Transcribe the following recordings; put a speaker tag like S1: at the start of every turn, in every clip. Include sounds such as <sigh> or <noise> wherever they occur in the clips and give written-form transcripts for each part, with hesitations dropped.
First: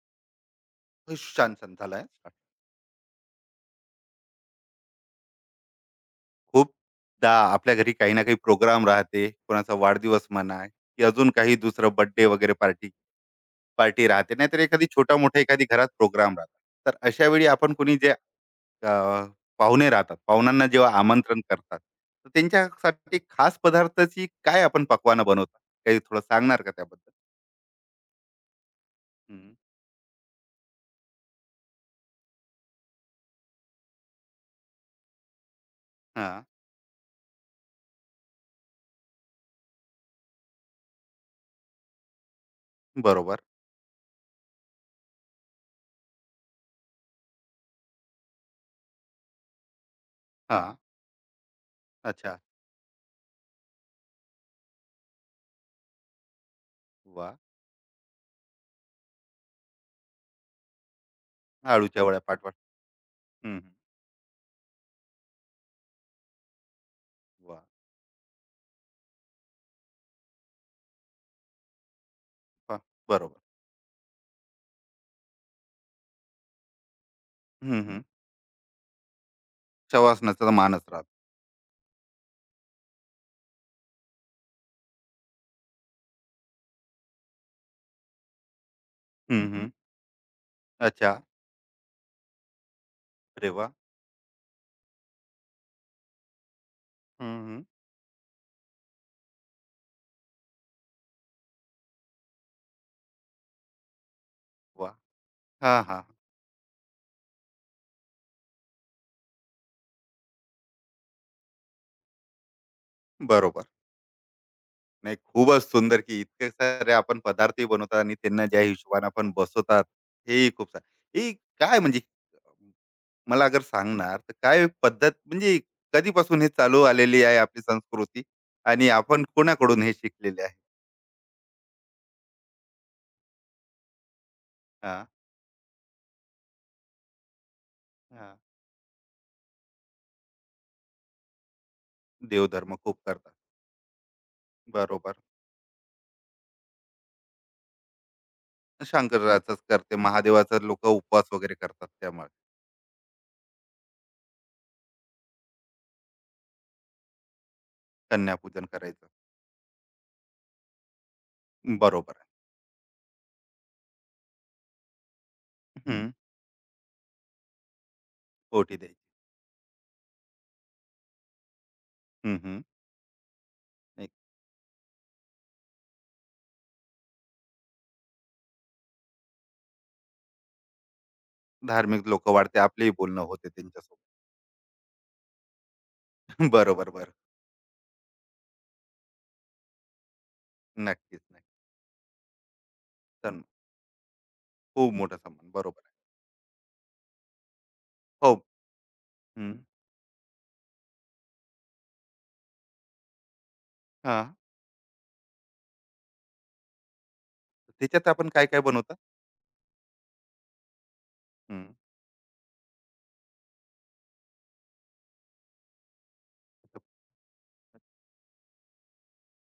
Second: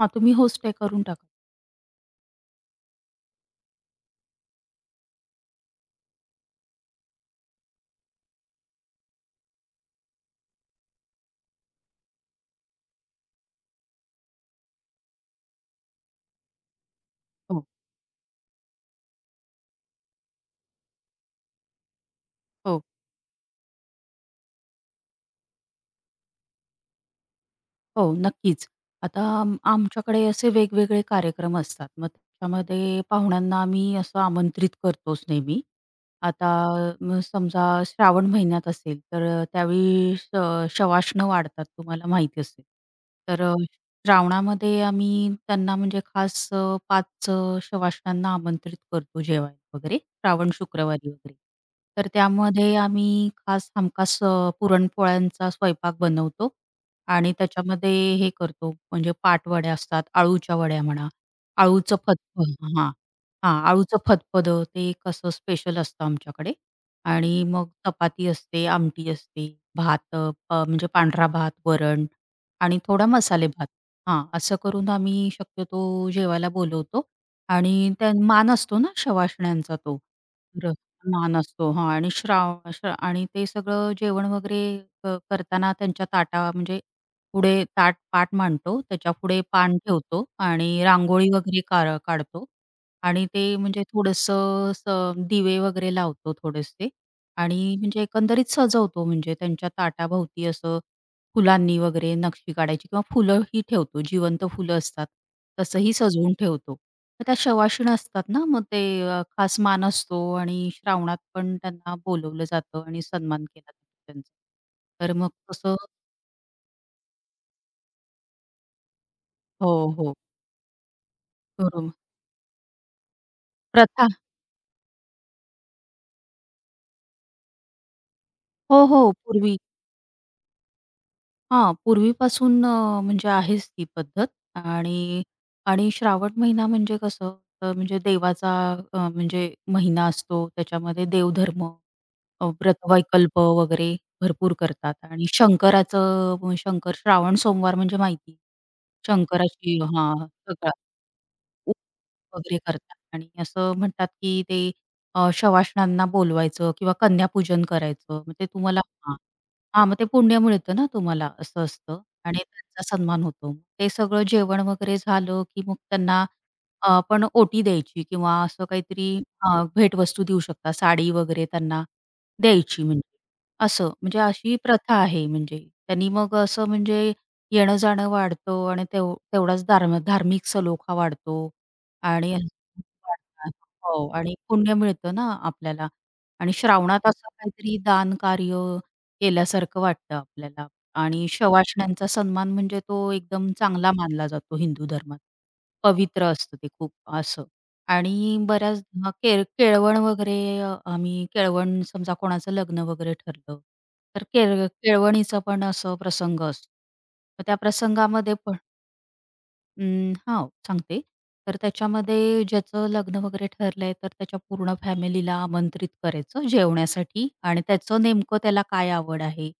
S1: हां, तुम्ही होस्ट आहे करून टाका.
S2: छान छान झालाय. खूपदा आपल्या घरी काही ना काही प्रोग्राम राहते. कोणाचा वाढदिवस म्हणा की अजून काही दुसरं बर्थडे वगैरे पार्टी पार्टी राहते. नाहीतर एखादी छोटा-मोठा एखादी घरात प्रोग्राम राहतात. तर अशा वेळी
S1: हो.
S2: आपण कोणी जे अ, पाहुणे राहतात, पाहुण्यांना जेव्हा आमंत्रण करतात, तर
S1: हो.
S2: त्यांच्यासाठी खास पदार्थाची काय आपण पकवानं बनवतात? काही थोडं सांगणार का त्याबद्दल?
S1: हो, नक्कीच. आता
S2: हं.
S1: आमच्याकडे असे वेगवेगळे कार्यक्रम असतात. मग त्याच्यामध्ये पाहुण्यांना आम्ही असं आमंत्रित करतोच नेहमी.
S2: हां.
S1: आता मग समजा श्रावण महिन्यात असेल, तर त्यावेळी शवासनं वाढतात तुम्हाला माहिती असेल.
S2: बरोबर.
S1: तर अ, श्रावणामध्ये आम्ही त्यांना म्हणजे खास 5 शवासनांना आमंत्रित करतो जेवायला वगैरे, श्रावण
S2: हां.
S1: शुक्रवारी वगैरे. तर
S2: अच्छा.
S1: त्यामध्ये आम्ही खास हमखास पुरणपोळ्यांचा स्वयंपाक बनवतो आणि
S2: वाह!
S1: त्याच्यामध्ये हे करतो म्हणजे पाटवड्या असतात, अळूच्या वड्या म्हणा, अळूचं
S2: आळूच्या वड्या पाठवा.
S1: फतफद हां,
S2: हं,
S1: हां,
S2: हं.
S1: अळूचं फतफदं ते एक असं स्पेशल असतं आमच्याकडे आणि
S2: वाह!
S1: मग चपाती असते, आमटी असते, भात अ, प म्हणजे पांढरा भात, वरण आणि
S2: वाह!
S1: थोडा
S2: बरोबर.
S1: मसाले भात. हां, असं करून आम्ही शक्यतो जेवायला बोलवतो आणि
S2: हं,
S1: त्या मान असतो ना शवासण्यांचा तो.
S2: शवासनाचा
S1: तर
S2: मानच राहतो.
S1: मान असतो हां आणि श्राव श्रा आणि ते सगळं जेवण वगैरे करताना त्यांच्या ताटा म्हणजे पुढे ताट पाट मांडतो, त्याच्यापुढे
S2: हं, हं,
S1: पान ठेवतो आणि
S2: अच्छा.
S1: रांगोळी वगैरे काढतो आणि
S2: अरे
S1: ते
S2: वाह!
S1: म्हणजे थोडंसं असं दिवे वगैरे लावतो थोडेसे
S2: हं, हं.
S1: आणि म्हणजे एकंदरीत सजवतो म्हणजे त्यांच्या ताटाभोवती असं फुलांनी वगैरे नक्षी काढायची किंवा फुलंही ठेवतो. जिवंत फुलं
S2: वाह!
S1: असतात,
S2: हां,
S1: तसंही
S2: हां.
S1: सजवून ठेवतो. मग त्या शवाशीण असतात ना, मग ते खास मान असतो आणि श्रावणात पण त्यांना बोलवलं जातं आणि सन्मान
S2: बरोबर.
S1: केला जातो त्यांचा. तर
S2: नाही
S1: मग
S2: खूपच
S1: तसं
S2: सुंदर की इतके सारे आपण पदार्थही बनवतात आणि त्यांना ज्या हिशोबाने आपण बसवतात,
S1: हो,
S2: हेही खूप छान. हे काय
S1: हो.
S2: म्हणजे मला अगर
S1: प्रथा
S2: सांगणार तर काय पद्धत म्हणजे कधीपासून हे चालू आलेली आहे आपली संस्कृती
S1: हो,
S2: आणि
S1: हो.
S2: आपण
S1: पूर्वी
S2: कोणाकडून हे शिकलेले आहे?
S1: हां, पूर्वीपासून म्हणजे आहेच ती पद्धत
S2: हां,
S1: आणि आणि श्रावण महिना म्हणजे कसं म्हणजे
S2: हां.
S1: देवाचा म्हणजे महिना असतो. त्याच्यामध्ये देवधर्म,
S2: देवधर्म खूप करतात.
S1: व्रतवैकल्प वगैरे भरपूर करतात
S2: बरोबर.
S1: आणि शंकराचं अ, शंकर श्रावण सोमवार म्हणजे माहिती.
S2: शंकराचंच
S1: शंकराची
S2: करते.
S1: हां,
S2: महादेवाचं
S1: सकाळ
S2: लोकं उपवास वगैरे करतात त्यामुळे
S1: वगैरे करतात आणि असं म्हणतात, की ते शवासणांना बोलवायचं किंवा कन्यापूजन करायचं. मग ते
S2: कन्यापूजन
S1: तुम्हाला
S2: करायचं.
S1: हां. हां, मग ते पुण्य मिळतं ना तुम्हाला असं असतं
S2: बरोबर आहे.
S1: आणि त्यांचा सन्मान होतो. ते सगळं जेवण वगैरे झालं, की मग
S2: हं. हं.
S1: त्यांना आपण ओटी द्यायची किंवा असं
S2: ओटी द्यायची.
S1: काहीतरी हां, भेटवस्तू देऊ शकता. साडी वगैरे त्यांना
S2: हं, हं.
S1: द्यायची म्हणजे. असं
S2: एक
S1: म्हणजे अशी प्रथा आहे म्हणजे. त्यांनी मग असं म्हणजे येणं-जाणं वाढतं आणि तेवढाच धार्मिक सलोखा वाढतो.
S2: धार्मिक लोकं
S1: आणि
S2: वाढते. आपलेही बोलणं होते
S1: वाढतात.
S2: त्यांच्यासोबत.
S1: हो आणि पुण्य मिळतं ना आपल्याला
S2: <laughs>
S1: आणि
S2: बरोबर,
S1: श्रावणात
S2: बरं.
S1: असं काहीतरी दानकार्य केल्यासारखं वाटतं आपल्याला
S2: नक्कीच,
S1: आणि
S2: नक्की. हं.
S1: शवाश्ण्यांचा सन्मान म्हणजे तो
S2: सन्मान.
S1: एकदम चांगला मानला जातो हिंदू
S2: खूप हं. मोठा
S1: धर्मात.
S2: सन्मान. बरोबर आहे.
S1: पवित्र असतं ते खूप असं
S2: हो.
S1: आणि बऱ्याच हां,
S2: हं.
S1: केळवण वगैरे आम्ही केळवण समजा कोणाचं लग्न वगैरे ठरलं, तर
S2: हां.
S1: केळवणीचा पण असं प्रसंग असतो. मग त्या
S2: त्याच्यात आपण
S1: प्रसंगामध्ये पण
S2: काय-काय बनवता?
S1: हां, सांगते. तर
S2: हं.
S1: त्याच्यामध्ये ज्याचं लग्न वगैरे ठरलंय, तर त्याच्या पूर्ण फॅमिलीला आमंत्रित करायचं जेवण्यासाठी आणि त्याचं नेमकं त्याला काय आवड आहे?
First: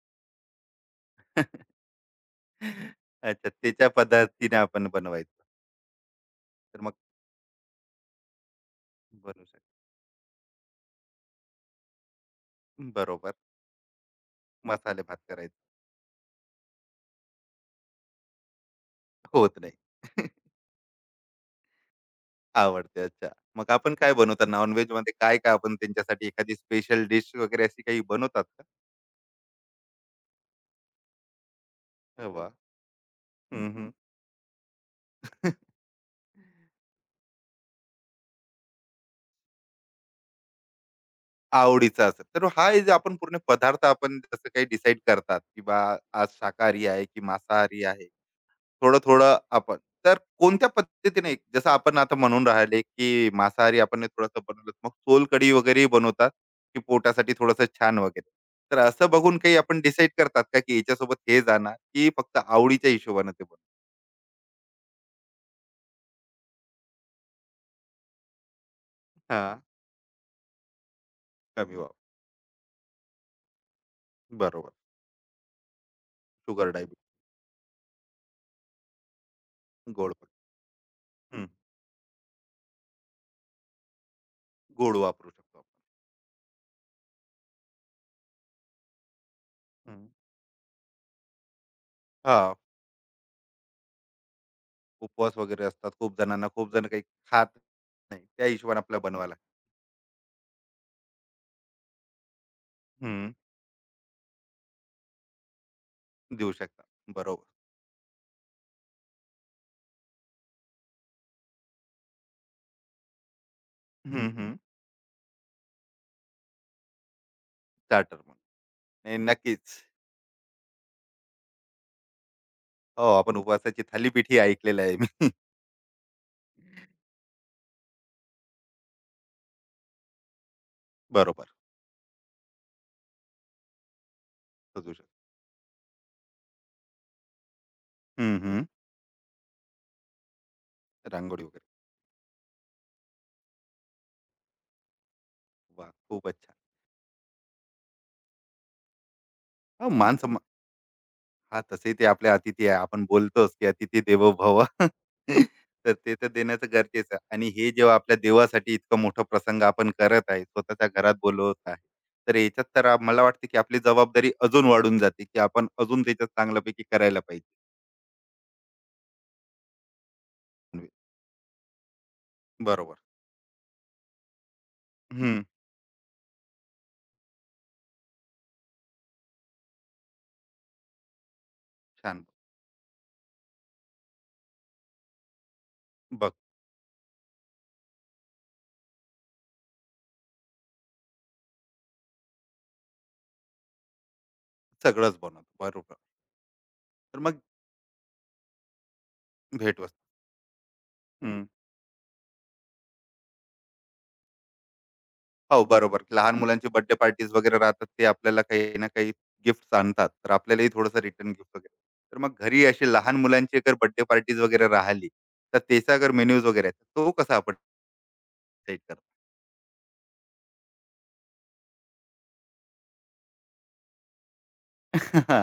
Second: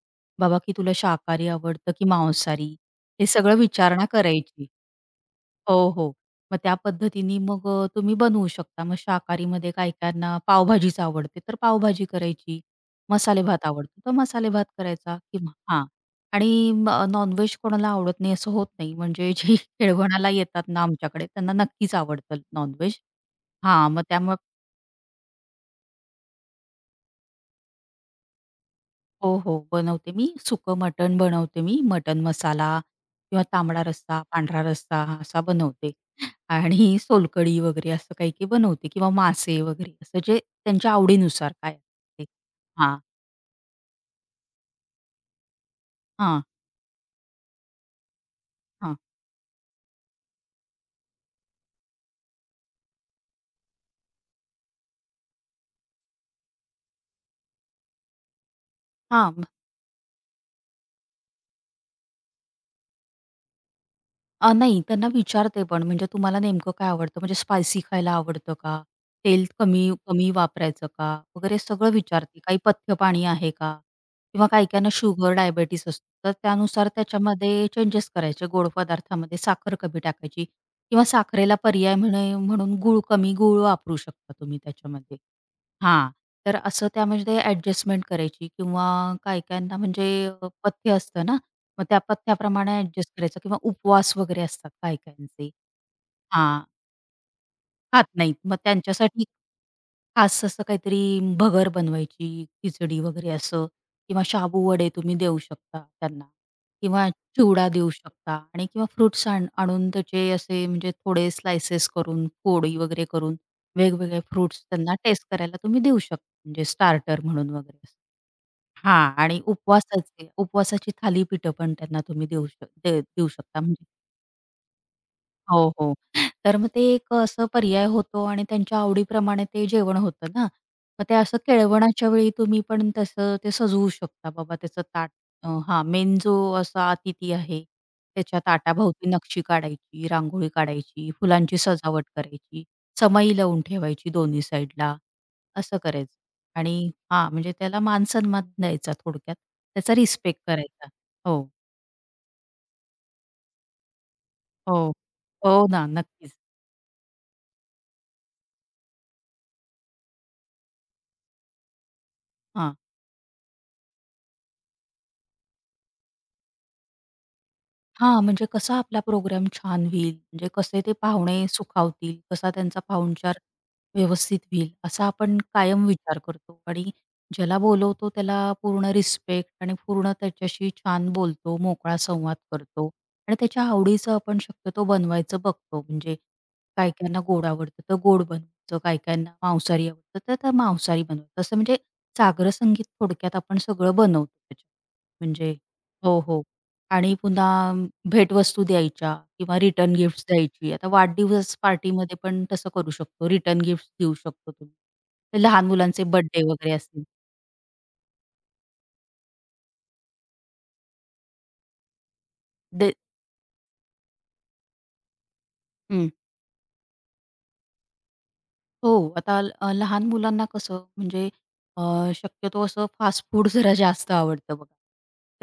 S1: बाबा, की तुला शाकाहारी
S2: <laughs>
S1: आवडतं की मांसाहारी? हे
S2: अच्छा.
S1: सगळं
S2: त्याच्या
S1: विचारणा
S2: पद्धतीने
S1: करायची.
S2: आपण बनवायचं.
S1: हो, हो. मग त्या
S2: तर मग
S1: पद्धतीने मग तुम्ही बनवू शकता. मग
S2: बनवू
S1: शाकाहारीमध्ये
S2: शकतो.
S1: काही-काहींना पावभाजीच आवडते, तर पावभाजी करायची.
S2: बरोबर.
S1: मसाले भात आवडतो, तर मसाले भात
S2: मसाले
S1: करायचा
S2: भात
S1: किंवा
S2: करायचा.
S1: हां. आणि नॉन-व्हेज कोणाला आवडत नाही असं होत नाही. म्हणजे जे
S2: होत
S1: <laughs>
S2: नाही.
S1: खेळवणाला
S2: <laughs>
S1: येतात ना आमच्याकडे त्यांना नक्कीच आवडतं नॉन-व्हेज.
S2: आवडते. अच्छा. मग
S1: हा
S2: आपण
S1: मग
S2: काय
S1: त्यामुळे
S2: बनवता? नॉन-व्हेजमध्ये काय-काय आपण त्यांच्यासाठी एखादी स्पेशल डिश वगैरे अशी काही बनवतात का?
S1: हो, हो. बनवते मी. सुकं मटण बनवते मी. मटण
S2: अरे वाह!
S1: मसाला किंवा
S2: हं,
S1: तांबडा
S2: हं.
S1: रस्सा, पांढरा रस्सा असा
S2: <laughs>
S1: बनवते आणि सोलकढी वगैरे असं काही-काही बनवते किंवा मासे वगैरे असं जे त्यांच्या आवडीनुसार काय
S2: आवडीचा असेल.
S1: ते.
S2: तर हा हे जे
S1: हां,
S2: आपण पूर्ण पदार्थ आपण जसं काही डिसाईड करतात, की बा आज
S1: हां,
S2: शाकाहारी आहे की मांसाहारी आहे.
S1: हां,
S2: थोडं-थोडं आपण तर कोणत्या पद्धतीने जसं आपण आता म्हणून राहिले, की मांसाहारी आपण हे थोडंसं बनवलं, मग सोलकढी वगैरेही बनवतात, की पोटासाठी थोडंसं छान वगैरे. तर असं बघून
S1: हां.
S2: काही आपण डिसाईड करतात का, की याच्यासोबत हे जाणार, की फक्त आवडीच्या हिशोबाने ते बनवतात?
S1: नाही, त्यांना विचारते पण, म्हणजे तुम्हाला नेमकं काय आवडतं? म्हणजे स्पायसी खायला आवडतं का? तेल
S2: हां.
S1: कमी कमी वापरायचं का? वगैरे
S2: कमी
S1: सगळं
S2: वापर.
S1: विचारते. काही पथ्य पाणी आहे का? किंवा
S2: बरोबर.
S1: काही-काहींना शुगर, डायबिटीज असतं, तर
S2: शुगर
S1: त्यानुसार
S2: डायबिटीज,
S1: त्याच्यामध्ये चेंजेस करायचे. गोड पदार्थामध्ये साखर कमी
S2: गोड.
S1: टाकायची किंवा
S2: हं.
S1: साखरेला पर्याय म्हणे म्हणून गूळ, कमी गूळ वापरू शकता तुम्ही
S2: गोड
S1: त्याच्यामध्ये.
S2: वापरू शकतो आपण.
S1: हां. तर असं त्यामध्ये ॲडजस्टमेंट करायची किंवा काही-काहींना
S2: हं.
S1: म्हणजे पथ्य असतं ना, मग त्या
S2: हां.
S1: पथ्याप्रमाणे ॲडजस्ट करायचं किंवा उपवास वगैरे असतात
S2: उपवास
S1: काही-काहींचे.
S2: वगैरे असतात खूप जणांना,
S1: हां.
S2: खूप जण काही खात
S1: खात
S2: नाही.
S1: नाहीत.
S2: त्या
S1: मग
S2: हिशोबाने आपल्याला
S1: त्यांच्यासाठी
S2: बनवावं लागतं.
S1: खास असं काहीतरी भगर बनवायची, खिचडी वगैरे असं किंवा शाबू वडे तुम्ही देऊ शकता त्यांना
S2: देऊ शकता.
S1: किंवा
S2: बरोबर.
S1: चिवडा देऊ शकता आणि किंवा फ्रुट्स आणून त्याचे असे म्हणजे थोडे स्लाइसेस करून, फोडी वगैरे करून वेगवेगळे
S2: हं, हं.
S1: फ्रुट्स त्यांना टेस्ट करायला तुम्ही देऊ शकता. म्हणजे स्टार्टर म्हणून वगैरे असं.
S2: स्टार्टर मग.
S1: हां
S2: नाही
S1: आणि
S2: नक्कीच.
S1: उपवासाची थालीपीठं पण त्यांना तुम्ही देऊ शक दे
S2: हो,
S1: देऊ
S2: आपण
S1: शकता.
S2: उपवासाची
S1: म्हणजे
S2: थालीपीठही ऐकलेलं आहे मी.
S1: हो, हो. तर मग ते एक असं पर्याय होतो आणि त्यांच्या आवडीप्रमाणे ते जेवण होतं ना. मग ते असं
S2: बरोबर.
S1: केळवणाच्या वेळी तुम्ही पण तसं ते सजवू शकता बाबा त्याचं
S2: सजू
S1: ताट.
S2: शकतो.
S1: हां, मेन जो असा अतिथी आहे,
S2: हं,
S1: त्याच्या
S2: हं.
S1: ताटाभोवती नक्षी काढायची, रांगोळी काढायची,
S2: रांगोळी
S1: फुलांची
S2: वगैरे.
S1: सजावट करायची, समई लावून ठेवायची दोन्ही साईडला, असं
S2: वाह!
S1: करायचं.
S2: खूपच छान.
S1: आणि हां, म्हणजे त्याला मान द्यायचा थोडक्यात.
S2: हो,
S1: त्याचा
S2: मान
S1: रिस्पेक्ट करायचा. हो,
S2: हां, तसेही ते आपले अतिथी आहे. आपण बोलतोच की "अतिथी देवो भव."
S1: हो.
S2: <laughs>
S1: हो ना,
S2: तर ते तर
S1: नक्कीच.
S2: देण्याचं गरजेचं आहे. आणि हे जेव्हा आपल्या देवासाठी इतकं मोठं प्रसंग आपण करत आहे, स्वतःच्या घरात बोलवत आहे. तर याच्यात तर आ मला वाटते की आपली जबाबदारी अजून वाढून जाते, की आपण अजून त्याच्यात चांगल्यापैकी करायला पाहिजे.
S1: हां, म्हणजे कसा आपला प्रोग्राम छान होईल, म्हणजे कसे ते पाहुणे सुखावतील, कसा त्यांचा
S2: बरोबर.
S1: पाहुणचार व्यवस्थित होईल, असा आपण
S2: हं,
S1: कायम विचार करतो आणि ज्याला बोलवतो त्याला पूर्ण रिस्पेक्ट आणि पूर्ण त्याच्याशी छान बोलतो, मोकळा
S2: छान.
S1: संवाद करतो आणि त्याच्या आवडीचं आपण शक्यतो बनवायचं बघतो. म्हणजे
S2: बघ
S1: काही-काहींना गोड आवडतं, तर गोड बनवायचं, काही-काहींना मांसाहारी आवडतं, तर त्या मांसाहारी बनवायचं. असं म्हणजे सागर संगीत थोडक्यात आपण सगळं बनवतो त्याच्यात.
S2: सगळंच
S1: म्हणजे
S2: बनवतो. बरोबर.
S1: हो, हो. आणि
S2: तर मग
S1: पुन्हा भेटवस्तू द्यायच्या किंवा रिटर्न
S2: भेटवस्तू.
S1: गिफ्ट्स द्यायची. आता वाढदिवस पार्टीमध्ये पण तसं करू शकतो. रिटर्न गिफ्ट्स देऊ शकतो तुम्ही. तर
S2: हो,
S1: लहान
S2: बरोबर.
S1: मुलांचे
S2: लहान
S1: बर्थडे
S2: मुलांची
S1: वगैरे
S2: बर्थडे
S1: असतील.
S2: पार्टीज वगैरे राहतात. ते आपल्याला काही ना काही गिफ्ट्स आणतात. तर आपल्यालाही थोडंसं रिटर्न गिफ्ट वगैरे. तर मग घरी अशी
S1: दे
S2: लहान मुलांची जर बर्थडे पार्टीज वगैरे राहिली, तर त्याचा
S1: हं.
S2: जर मेनूज वगैरे आहे, तो कसा आपण सेट
S1: हो,
S2: करतो?
S1: आता लहान मुलांना कसं म्हणजे शक्यतो असं फास्ट फूड जरा जास्त आवडतं बघा.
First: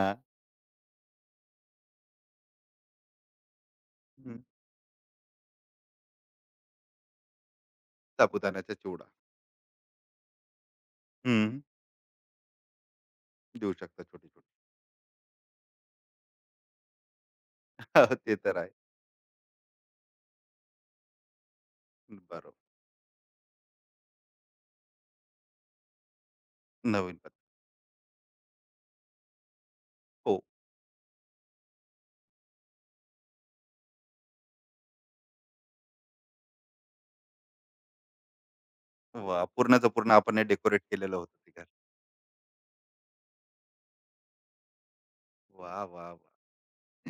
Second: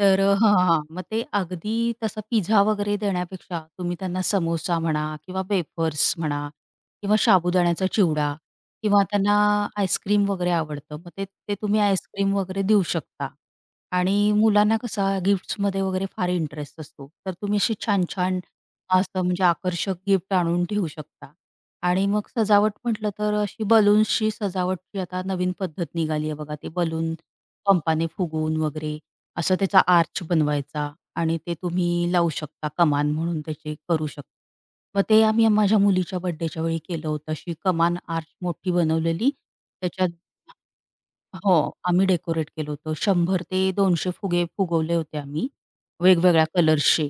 S1: तर हां, हां. मग ते अगदी तसा पिझ्झा वगैरे देण्यापेक्षा तुम्ही त्यांना
S2: हं,
S1: समोसा म्हणा किंवा वेफर्स म्हणा किंवा साबुदाण्याचा चिवडा
S2: साबुदाण्याचा
S1: किंवा
S2: चिवडा.
S1: त्यांना आईस्क्रीम वगैरे आवडतं. मग ते ते
S2: हं,
S1: तुम्ही आईस्क्रीम वगैरे देऊ शकता.
S2: देऊ शकता
S1: आणि
S2: छोटे-छोटे.
S1: मुलांना कसा गिफ्ट्समध्ये वगैरे फार इंटरेस्ट असतो. तर तुम्ही अशी
S2: <laughs> ते
S1: छान-छान
S2: तर आहे.
S1: असं म्हणजे आकर्षक गिफ्ट आणून ठेवू शकता. आणि मग
S2: बरोबर.
S1: सजावट म्हटलं तर अशी बलून्सची सजावटची आता नवीन पद्धत निघाली आहे बघा. ते बलून
S2: नवीन पत्ते.
S1: पंपाने फुगवून वगैरे असं त्याचा आर्च
S2: हो.
S1: बनवायचा आणि ते तुम्ही लावू शकता कमान म्हणून त्याची करू शकता. मग ते आम्ही माझ्या मुलीच्या बर्थडेच्या वेळी केलं होतं. अशी कमान आर्च मोठी बनवलेली
S2: वाह! पूर्णचं
S1: त्याच्यात
S2: पूर्ण आपण हे डेकोरेट केलेलं होतं
S1: हो,
S2: ते घर.
S1: आम्ही डेकोरेट केलं होतं. 100 ते 200 फुगे फुगवले होते आम्ही,
S2: वाह, वाह, वाह!
S1: वेगवेगळ्या कलर्सचे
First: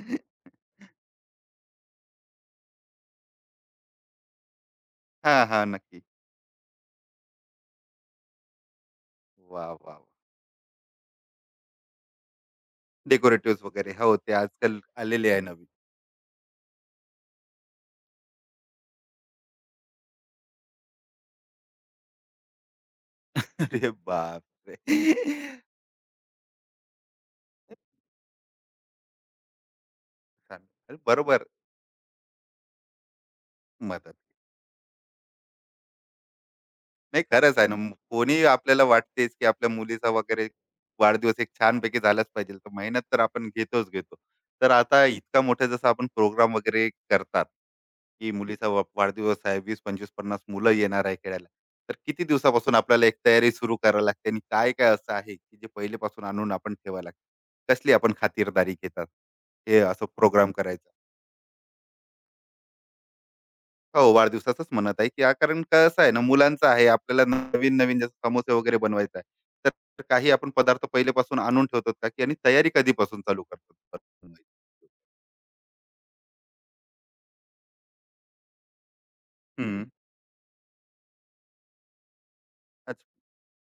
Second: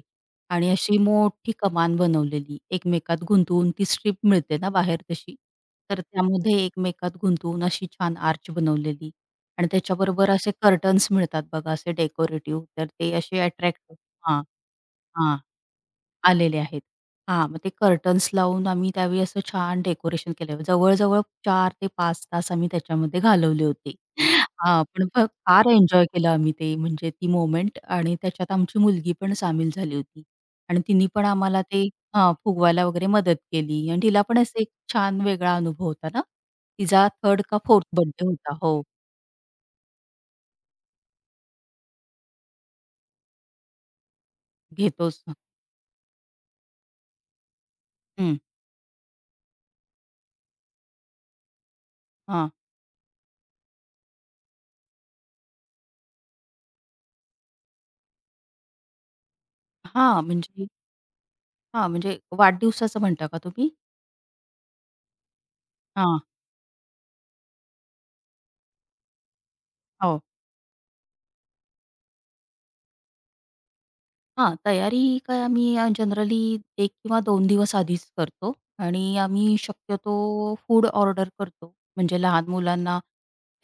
S1: आणि अशी मोठी कमान बनवलेली एकमेकात गुंतवून ती स्ट्रीप मिळते ना बाहेर तशी,
S2: हां, हां. <laughs>
S1: तर
S2: नक्की.
S1: त्यामध्ये एकमेकात गुंतवून अशी छान आर्च बनवलेली
S2: वाह,
S1: आणि
S2: वाह, वाह!
S1: त्याच्याबरोबर असे कर्टन्स मिळतात बघा असे डेकोरेटिव्ह, तर ते असे
S2: डेकोरेटिव्हज वगैरे. हो,
S1: अट्रॅक्टिव्ह
S2: ते आजकाल आलेले
S1: हां.
S2: आहे नवीन.
S1: आलेले आहेत. हां, मग ते कर्टन्स लावून आम्ही त्यावेळी असं छान डेकोरेशन केलं. जवळ-जवळ 4 ते 5 तास आम्ही त्याच्यामध्ये
S2: <laughs>
S1: घालवले
S2: अरे
S1: होते.
S2: बाप,
S1: हां,
S2: बापरे!
S1: पण फ
S2: <laughs>
S1: फार एन्जॉय केलं आम्ही ते म्हणजे ती मोमेंट आणि त्याच्यात आमची मुलगी पण सामील झाली होती आणि
S2: अरे
S1: तिने पण
S2: बरोबर
S1: आम्हाला ते हां, फुगवायला वगैरे मदत केली आणि
S2: मदत.
S1: तिला पण असा एक छान वेगळा अनुभव होता ना. तिचा
S2: नाही
S1: 3rd का 4th
S2: खरंच आहे ना.
S1: बर्थडे
S2: कोणीही
S1: होता. हो,
S2: आपल्याला वाटतेच, की आपल्या मुलीचा वगैरे वाढदिवस एक छानपैकी झालाच पाहिजे. तर मेहनत तर आपण घेतोच घेतो. तर आता
S1: घेतोच.
S2: इतका मोठा जसा आपण प्रोग्राम वगैरे करतात, की
S1: हं,
S2: मुलीचा वा वाढदिवस आहे, 20, 25, 50 मुलं येणार आहे खेळायला. तर किती
S1: हां.
S2: दिवसापासून आपल्याला एक तयारी सुरू करावी लागते आणि काय-काय असं आहे, की जे पहिलेपासून आणून आपण ठेवावं लागतं? कसली आपण खातिरदारी घेतात, हे असं
S1: हां,
S2: प्रोग्राम
S1: म्हणजे
S2: करायचं?
S1: हां, म्हणजे वाढदिवसाचं म्हणता का तुम्ही?
S2: हो, वाढदिवसाचंच म्हणत आहे, की हा, कारण कसं आहे
S1: हां,
S2: ना, मुलांचं आहे. आपल्याला नवीन-नवीन जसं समोसे वगैरे बनवायचे आहे. तर
S1: हो.
S2: काही आपण पदार्थ पहिलेपासून आणून ठेवतात का, की आणि तयारी कधीपासून चालू करतात? हं.
S1: हां, तयारी काय आम्ही जनरली 1 किंवा 2 दिवस आधीच करतो आणि आम्ही
S2: हं.
S1: शक्यतो फूड ऑर्डर करतो. म्हणजे लहान मुलांना
S2: अच्छा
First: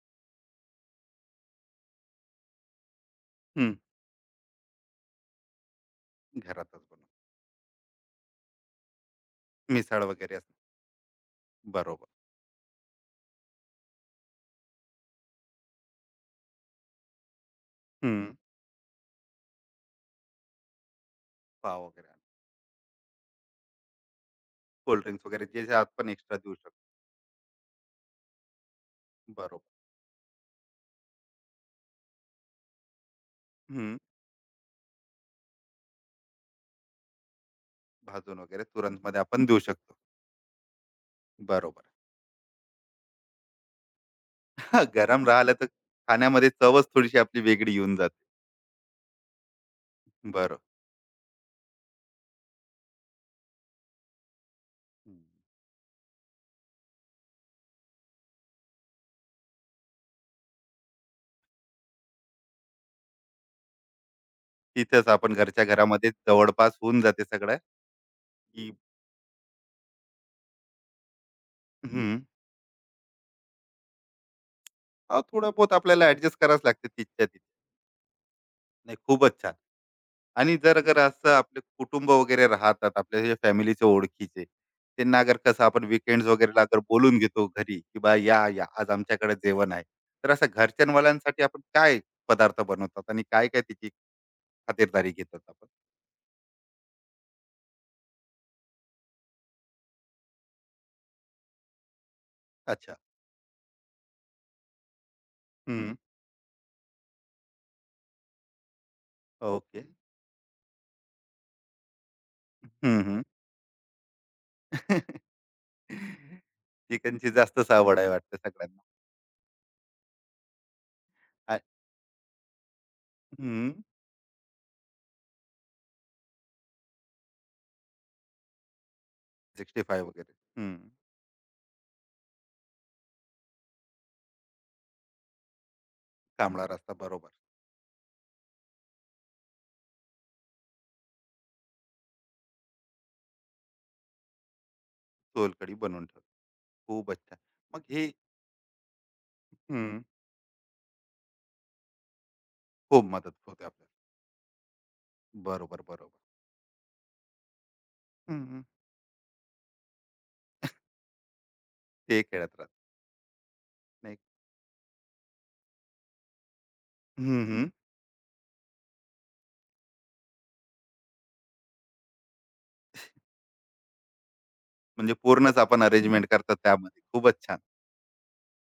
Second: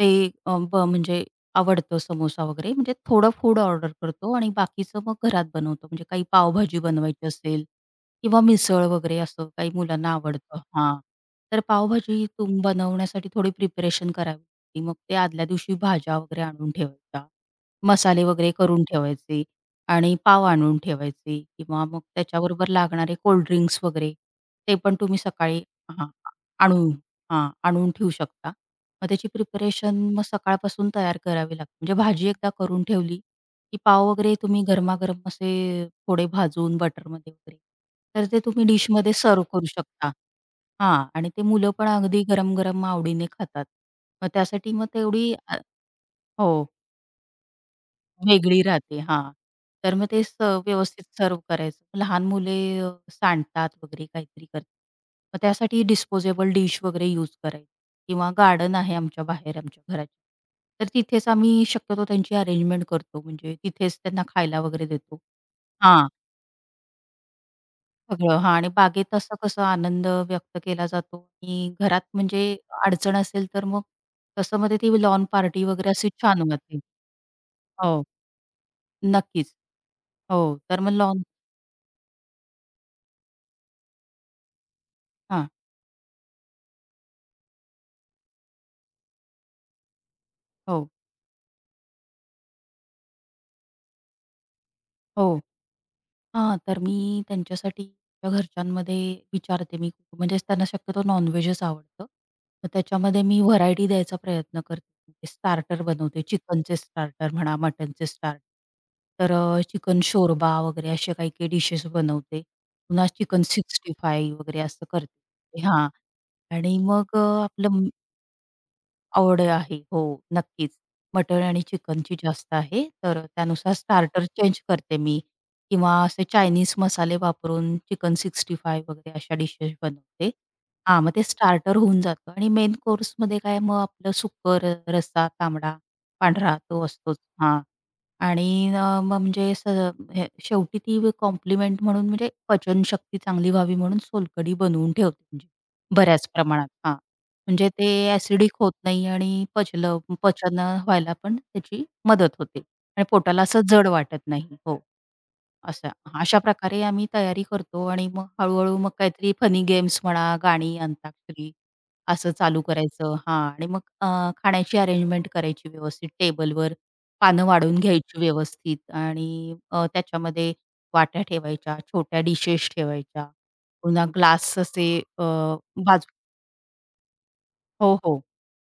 S1: ते अ, ब म्हणजे आवडतं समोसा वगैरे म्हणजे थोडं फूड
S2: हं.
S1: ऑर्डर करतो आणि बाकीचं मग घरात बनवतो. म्हणजे काही पावभाजी
S2: घरातच बनवतात.
S1: बनवायची असेल किंवा मिसळ वगैरे असं काही
S2: मिसळ
S1: मुलांना
S2: वगैरे असते.
S1: आवडतं हां. तर
S2: बरोबर.
S1: पावभाजी बनवण्यासाठी थोडी प्रिपरेशन करावी लागते. मग ते आदल्या दिवशी भाज्या वगैरे आणून ठेवायच्या. मसाले
S2: हं.
S1: वगैरे करून ठेवायचे. आणि पाव आणून ठेवायचे किंवा
S2: पाव
S1: मग
S2: वगैरे,
S1: त्याच्याबरोबर लागणारे कोल्ड ड्रिंक्स वगैरे ते पण तुम्ही
S2: कोल्ड्रिंक्स वगैरे
S1: सकाळी
S2: जे जे
S1: हां,
S2: आपण एक्स्ट्रा देऊ शकतो.
S1: आणून हां, आणून ठेवू शकता. मग त्याची
S2: बरोबर.
S1: प्रिपरेशन मग सकाळपासून तयार करावी लागते. म्हणजे भाजी एकदा करून ठेवली, की
S2: हं.
S1: पाव वगैरे तुम्ही गरमागरम असे थोडे भाजून बटरमध्ये वगैरे, तर
S2: भाजून
S1: ते
S2: वगैरे
S1: तुम्ही डिशमध्ये
S2: तुरंतमध्ये आपण
S1: सर्व्ह
S2: देऊ
S1: करू
S2: शकतो.
S1: शकता. हां आणि ते मुलं
S2: बरोबर.
S1: पण अगदी गरम-गरम आवडीने खातात. मग
S2: <laughs>
S1: त्यासाठी
S2: हां,
S1: मग
S2: गरम
S1: तेवढी
S2: राहिलं तर खाण्यामध्ये
S1: हो.
S2: चवच थोडीशी आपली वेगळी येऊन जाते.
S1: वेगळी राहते. हां. तर मग ते स
S2: बरोबर.
S1: व्यवस्थित सर्व्ह करायचं. लहान मुले सांडतात वगैरे काहीतरी करतात. मग त्यासाठी डिस्पोजेबल डिश वगैरे यूज करायची किंवा गार्डन आहे आमच्या बाहेर आमच्या घराच्या. तर तिथेच आम्ही शक्यतो त्यांची अरेंजमेंट करतो. म्हणजे तिथेच त्यांना खायला वगैरे
S2: तिथेच
S1: देतो.
S2: आपण घरच्या
S1: हां.
S2: घरामध्ये जवळपास होऊन जाते सगळं
S1: सगळं हां आणि
S2: की
S1: बागेत असं कसं आनंद व्यक्त केला जातो आणि घरात
S2: हं,
S1: म्हणजे अडचण असेल तर मग तसं मध्ये ती लॉन
S2: थोडं
S1: पार्टी
S2: बहुत
S1: वगैरे
S2: आपल्याला
S1: अशी
S2: ऍडजस्ट
S1: छान
S2: करावंच
S1: वाटते.
S2: लागते तिथच्या तिथे.
S1: हो,
S2: नाही खूपच छान.
S1: नक्कीच.
S2: आणि
S1: हो,
S2: जर
S1: तर मग
S2: अगर
S1: लॉन
S2: असं आपले कुटुंब वगैरे राहतात आपल्या जे फॅमिलीचे ओळखीचे त्यांना अगर
S1: हां.
S2: कसं आपण विकेंड्स वगैरेला अगर बोलून घेतो घरी की बा या या आज आमच्याकडे जेवण आहे, तर असं
S1: हो,
S2: घरच्यांवाल्यांसाठी आपण काय पदार्थ बनवतात आणि काय काय तिची खातिरदारी घेतात
S1: हो.
S2: आपण?
S1: हां, तर मी त्यांच्यासाठी आमच्या घरच्यांमध्ये विचारते मी खूप- म्हणजे त्यांना शक्यतो नॉन-व्हेजच आवडतं. मग
S2: अच्छा.
S1: त्याच्यामध्ये मी व्हरायटी द्यायचा प्रयत्न करते. म्हणजे स्टार्टर
S2: हम्म,
S1: बनवते. चिकनचे स्टार्टर म्हणा, मटनचे स्टार्टर. तर
S2: हो ओके.
S1: चिकन शोरबा वगैरे असे काही-काही डिशेस बनवते.
S2: हम्म,
S1: पुन्हा
S2: हम्म.
S1: चिकन 65 वगैरे असं
S2: <laughs>
S1: करते. हां. आणि मग
S2: चिकनची जास्तच
S1: आपलं
S2: आवड आहे वाटतं सगळ्यांना.
S1: आवड आहे. हो, नक्कीच. मटण
S2: आ-
S1: आणि चिकनची जास्त आहे. तर
S2: हम्म.
S1: त्यानुसार स्टार्टर चेंज करते मी किंवा असे चायनीज मसाले वापरून चिकन 65 वगैरे अशा डिशेस
S2: 65
S1: बनवते.
S2: वगैरे. हं.
S1: हां, मग ते स्टार्टर होऊन जातं आणि मेन कोर्समध्ये काय मग आपलं सुकं रस्सा, तांबडा, पांढरा
S2: कांबळा
S1: तो
S2: रस्सा
S1: असतोच.
S2: बरोबर.
S1: हां. आणि अ, मग म्हणजे स हे शेवटी ती कॉम्प्लिमेंट म्हणून म्हणजे पचनशक्ती चांगली व्हावी म्हणून सोलकढी बनवून ठेवते म्हणजे
S2: सोलकढी बनवून ठेव.
S1: बऱ्याच प्रमाणात. हां.
S2: खूपच छान.
S1: म्हणजे
S2: मग
S1: ते
S2: हे
S1: ॲसिडिक होत नाही आणि
S2: हं.
S1: पचन व्हायला पण त्याची मदत होते
S2: खूप
S1: आणि
S2: मदत
S1: पोटाला असं
S2: होते
S1: जड
S2: आपल्याला.
S1: वाटत नाही. हो,
S2: बरोबर,
S1: असं.
S2: बरोबर.
S1: अशा प्रकारे आम्ही तयारी करतो आणि मग
S2: हं, हं.
S1: हळू-हळू मग काहीतरी फनी गेम्स म्हणा, गाणी, अंताक्षरी
S2: ते
S1: असं
S2: खेळत
S1: चालू
S2: राहतात.
S1: करायचं. हां आणि मग
S2: नाही
S1: खाण्याची अरेंजमेंट करायची व्यवस्थित टेबलवर.
S2: हं,
S1: पानं
S2: हं.
S1: वाढून घ्यायची व्यवस्थित आणि त्याच्यामध्ये वाट्या ठेवायच्या, छोट्या डिशेस ठेवायच्या. पुन्हा ग्लास असे
S2: म्हणजे पूर्णच आपण
S1: बाजू
S2: अरेंजमेंट करतात त्यामध्ये. खूपच छान.
S1: हो, हो.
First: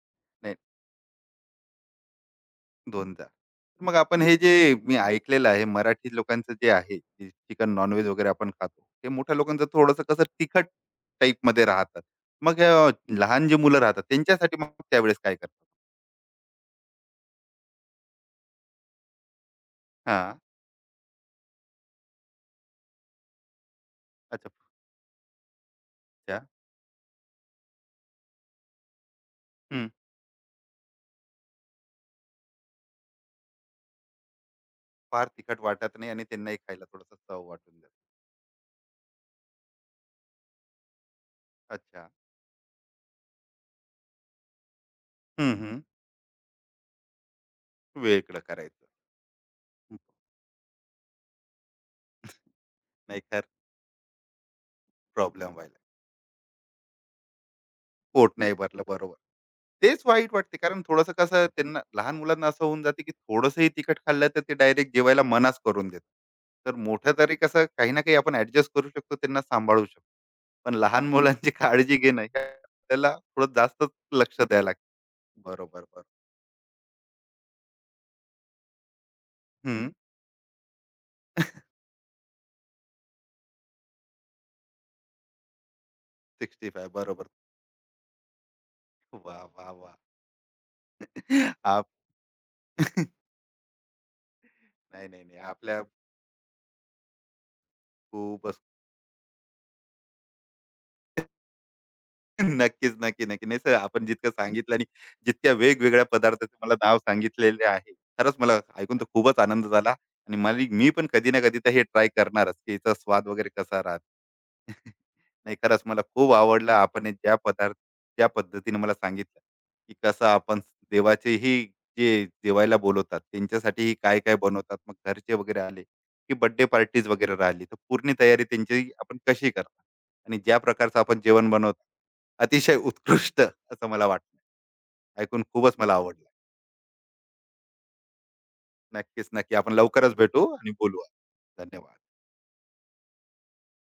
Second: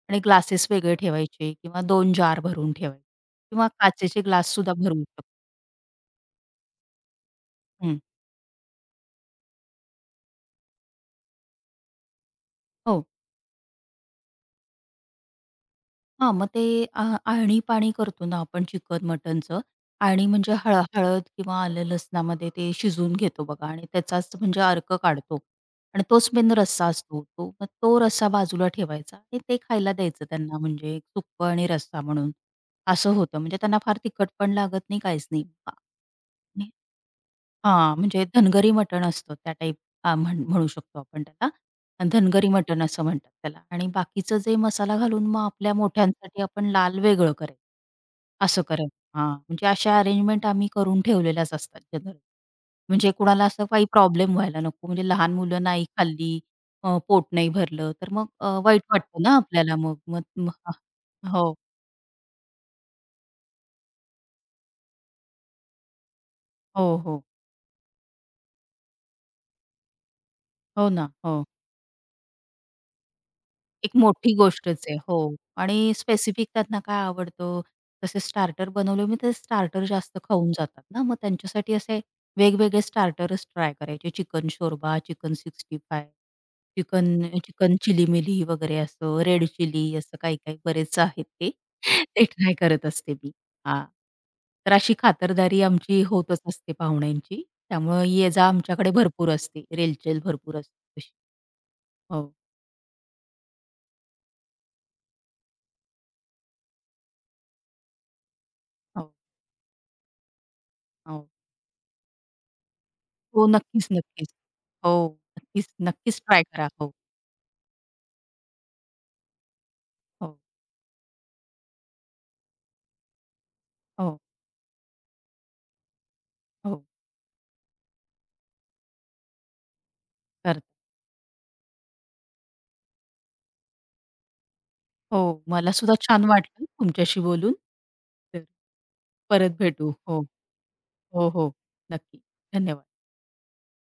S1: आणि
S2: नाही
S1: ग्लासेस वेगळे ठेवायचे किंवा 2 जार भरून ठेवायचे
S2: 2.
S1: किंवा
S2: मग आपण
S1: काचेचे
S2: हे जे
S1: ग्लाससुद्धा
S2: मी
S1: भरून ठेवा
S2: ऐकलेलं आहे मराठी लोकांचं जे आहे, जे चिकन
S1: हं.
S2: नॉन-व्हेज वगैरे आपण खातो. ते मोठ्या लोकांचं थोडंसं कसं तिखट टाइपमध्ये राहतात. मग
S1: हो.
S2: लहान जी मुलं राहतात त्यांच्यासाठी मग त्यावेळेस काय करतात?
S1: हां, मग ते आ आळणी-पाणी करतो ना आपण चिकन, मटणचं आणि
S2: हां.
S1: म्हणजे हळद किंवा आलं लसणामध्ये ते शिजवून घेतो बघा आणि त्याचाच
S2: अच्छा.
S1: म्हणजे अर्क काढतो आणि तोच मेन रस्सा असतो. तो मग तो रस्सा बाजूला ठेवायचा आणि ते
S2: हं.
S1: खायला द्यायचं त्यांना म्हणजे सुक्कं आणि रस्सा म्हणून. असं होतं म्हणजे त्यांना फार तिखट पण लागत नाही,
S2: फार
S1: काहीच नाही.
S2: तिखट वाटत नाही आणि त्यांनाही खायला थोडासा चव वाटून
S1: हां,
S2: जातो.
S1: म्हणजे धनगरी मटण असतो त्या टाईप अ, म्हण म्हणू शकतो आपण त्याला.
S2: अच्छा.
S1: आणि धनगरी मटण असं म्हणतात त्याला आणि बाकीचं जे मसाला घालून मग
S2: हम्म
S1: आपल्या
S2: हम्म.
S1: मोठ्यांसाठी आपण लाल वेगळं करेल.
S2: वेगळं
S1: असं
S2: करायचं.
S1: करेल. हां, म्हणजे अशा अरेंजमेंट आम्ही करून ठेवलेल्याच असतात जनरल. म्हणजे
S2: नाही तर
S1: कुणाला असं काही प्रॉब्लेम व्हायला नको. म्हणजे लहान
S2: प्रॉब्लेम
S1: मुलं
S2: व्हायला.
S1: नाही खाल्ली, पोट नाही भरलं, तर मग
S2: पोट नाही
S1: वाईट
S2: भरलं बरोबर.
S1: वाटतं ना आपल्याला मग.
S2: तेच
S1: मग
S2: वाईट
S1: मग
S2: वाटते कारण थोडंसं कसं
S1: हो,
S2: त्यांना लहान मुलांना असं होऊन जाते की थोडंसंही तिखट खाल्लं तर ते डायरेक्ट जेवायला मनाच करून देतात. तर
S1: हो,
S2: मोठं
S1: हो.
S2: तरी कसं काही ना काही आपण ऍडजस्ट करू शकतो त्यांना सांभाळू शकतो. पण
S1: हो
S2: लहान
S1: ना. हो.
S2: मुलांची काळजी घेणं हे आपल्याला थोडं जास्तच
S1: एक मोठी
S2: लक्ष द्यायला
S1: गोष्टच आहे.
S2: लागतं.
S1: हो
S2: बरोबर
S1: आणि
S2: बरोबर.
S1: स्पेसिफिक त्यांना काय आवडतं, तसे स्टार्टर बनवले मी ते स्टार्टर
S2: हम्म.
S1: जास्त खाऊन जातात ना, मग
S2: <laughs>
S1: त्यांच्यासाठी असे वेगवेगळे स्टार्टरच ट्राय करायचे. चिकन शोरबा, चिकन 65,
S2: सिक्स्टी फाय बरोबर.
S1: चिकन चिकन चिली-मिली वगैरे असं,
S2: वा
S1: रेड
S2: वा वा.
S1: चिली असं काही-काही बरेच आहेत ते.
S2: आप
S1: ते ट्राय करत असते मी. हां. तर अशी
S2: नाही, नाही, नाही.
S1: खातरदारी
S2: आपल्या
S1: आमची होतच असते पाहुण्यांची. त्यामुळे ये-जा
S2: खूपच.
S1: आमच्याकडे भरपूर असते. रेलचेल भरपूर असते तशी. हो,
S2: <laughs> नक्कीच, नक्की, नक्की. नाही सर, आपण जितकं सांगितलं आणि जितक्या वेगवेगळ्या पदार्थाचे मला नाव सांगितलेले आहे. खरंच मला ऐकून तर
S1: हो,
S2: खूपच आनंद झाला आणि मला मी पण
S1: हो.
S2: कधी ना कधी तर हे ट्राय करणारच, की याचा स्वाद
S1: हो,
S2: वगैरे कसा
S1: नक्कीच,
S2: राहते.
S1: नक्कीच. हो,
S2: <laughs> नाही
S1: नक्कीच,
S2: खरंच मला
S1: नक्कीच
S2: खूप
S1: ट्राय करा.
S2: आवडलं
S1: हो,
S2: आपण हे ज्या पदार्थ ज्या पद्धतीने मला सांगितलं की कसं
S1: हो,
S2: आपण देवाचेही जे जेवायला बोलवतात त्यांच्यासाठीही
S1: हो,
S2: काय काय बनवतात मग घरचे वगैरे आले की बर्थडे
S1: हो,
S2: पार्टीज वगैरे राहिली तर पूर्ण तयारी त्यांची आपण कशी करतात आणि ज्या
S1: खरंच.
S2: प्रकारचं आपण जेवण बनवतो अतिशय उत्कृष्ट असं मला वाटलं
S1: हो,
S2: ऐकून
S1: मला
S2: खूपच मला
S1: सुद्धा
S2: आवडलं.
S1: छान वाटलं तुमच्याशी बोलून. तर
S2: नक्कीच नक्की
S1: परत
S2: आपण
S1: भेटू.
S2: लवकरच
S1: हो,
S2: भेटू आणि बोलू.
S1: हो, हो,
S2: धन्यवाद.
S1: नक्की. धन्यवाद.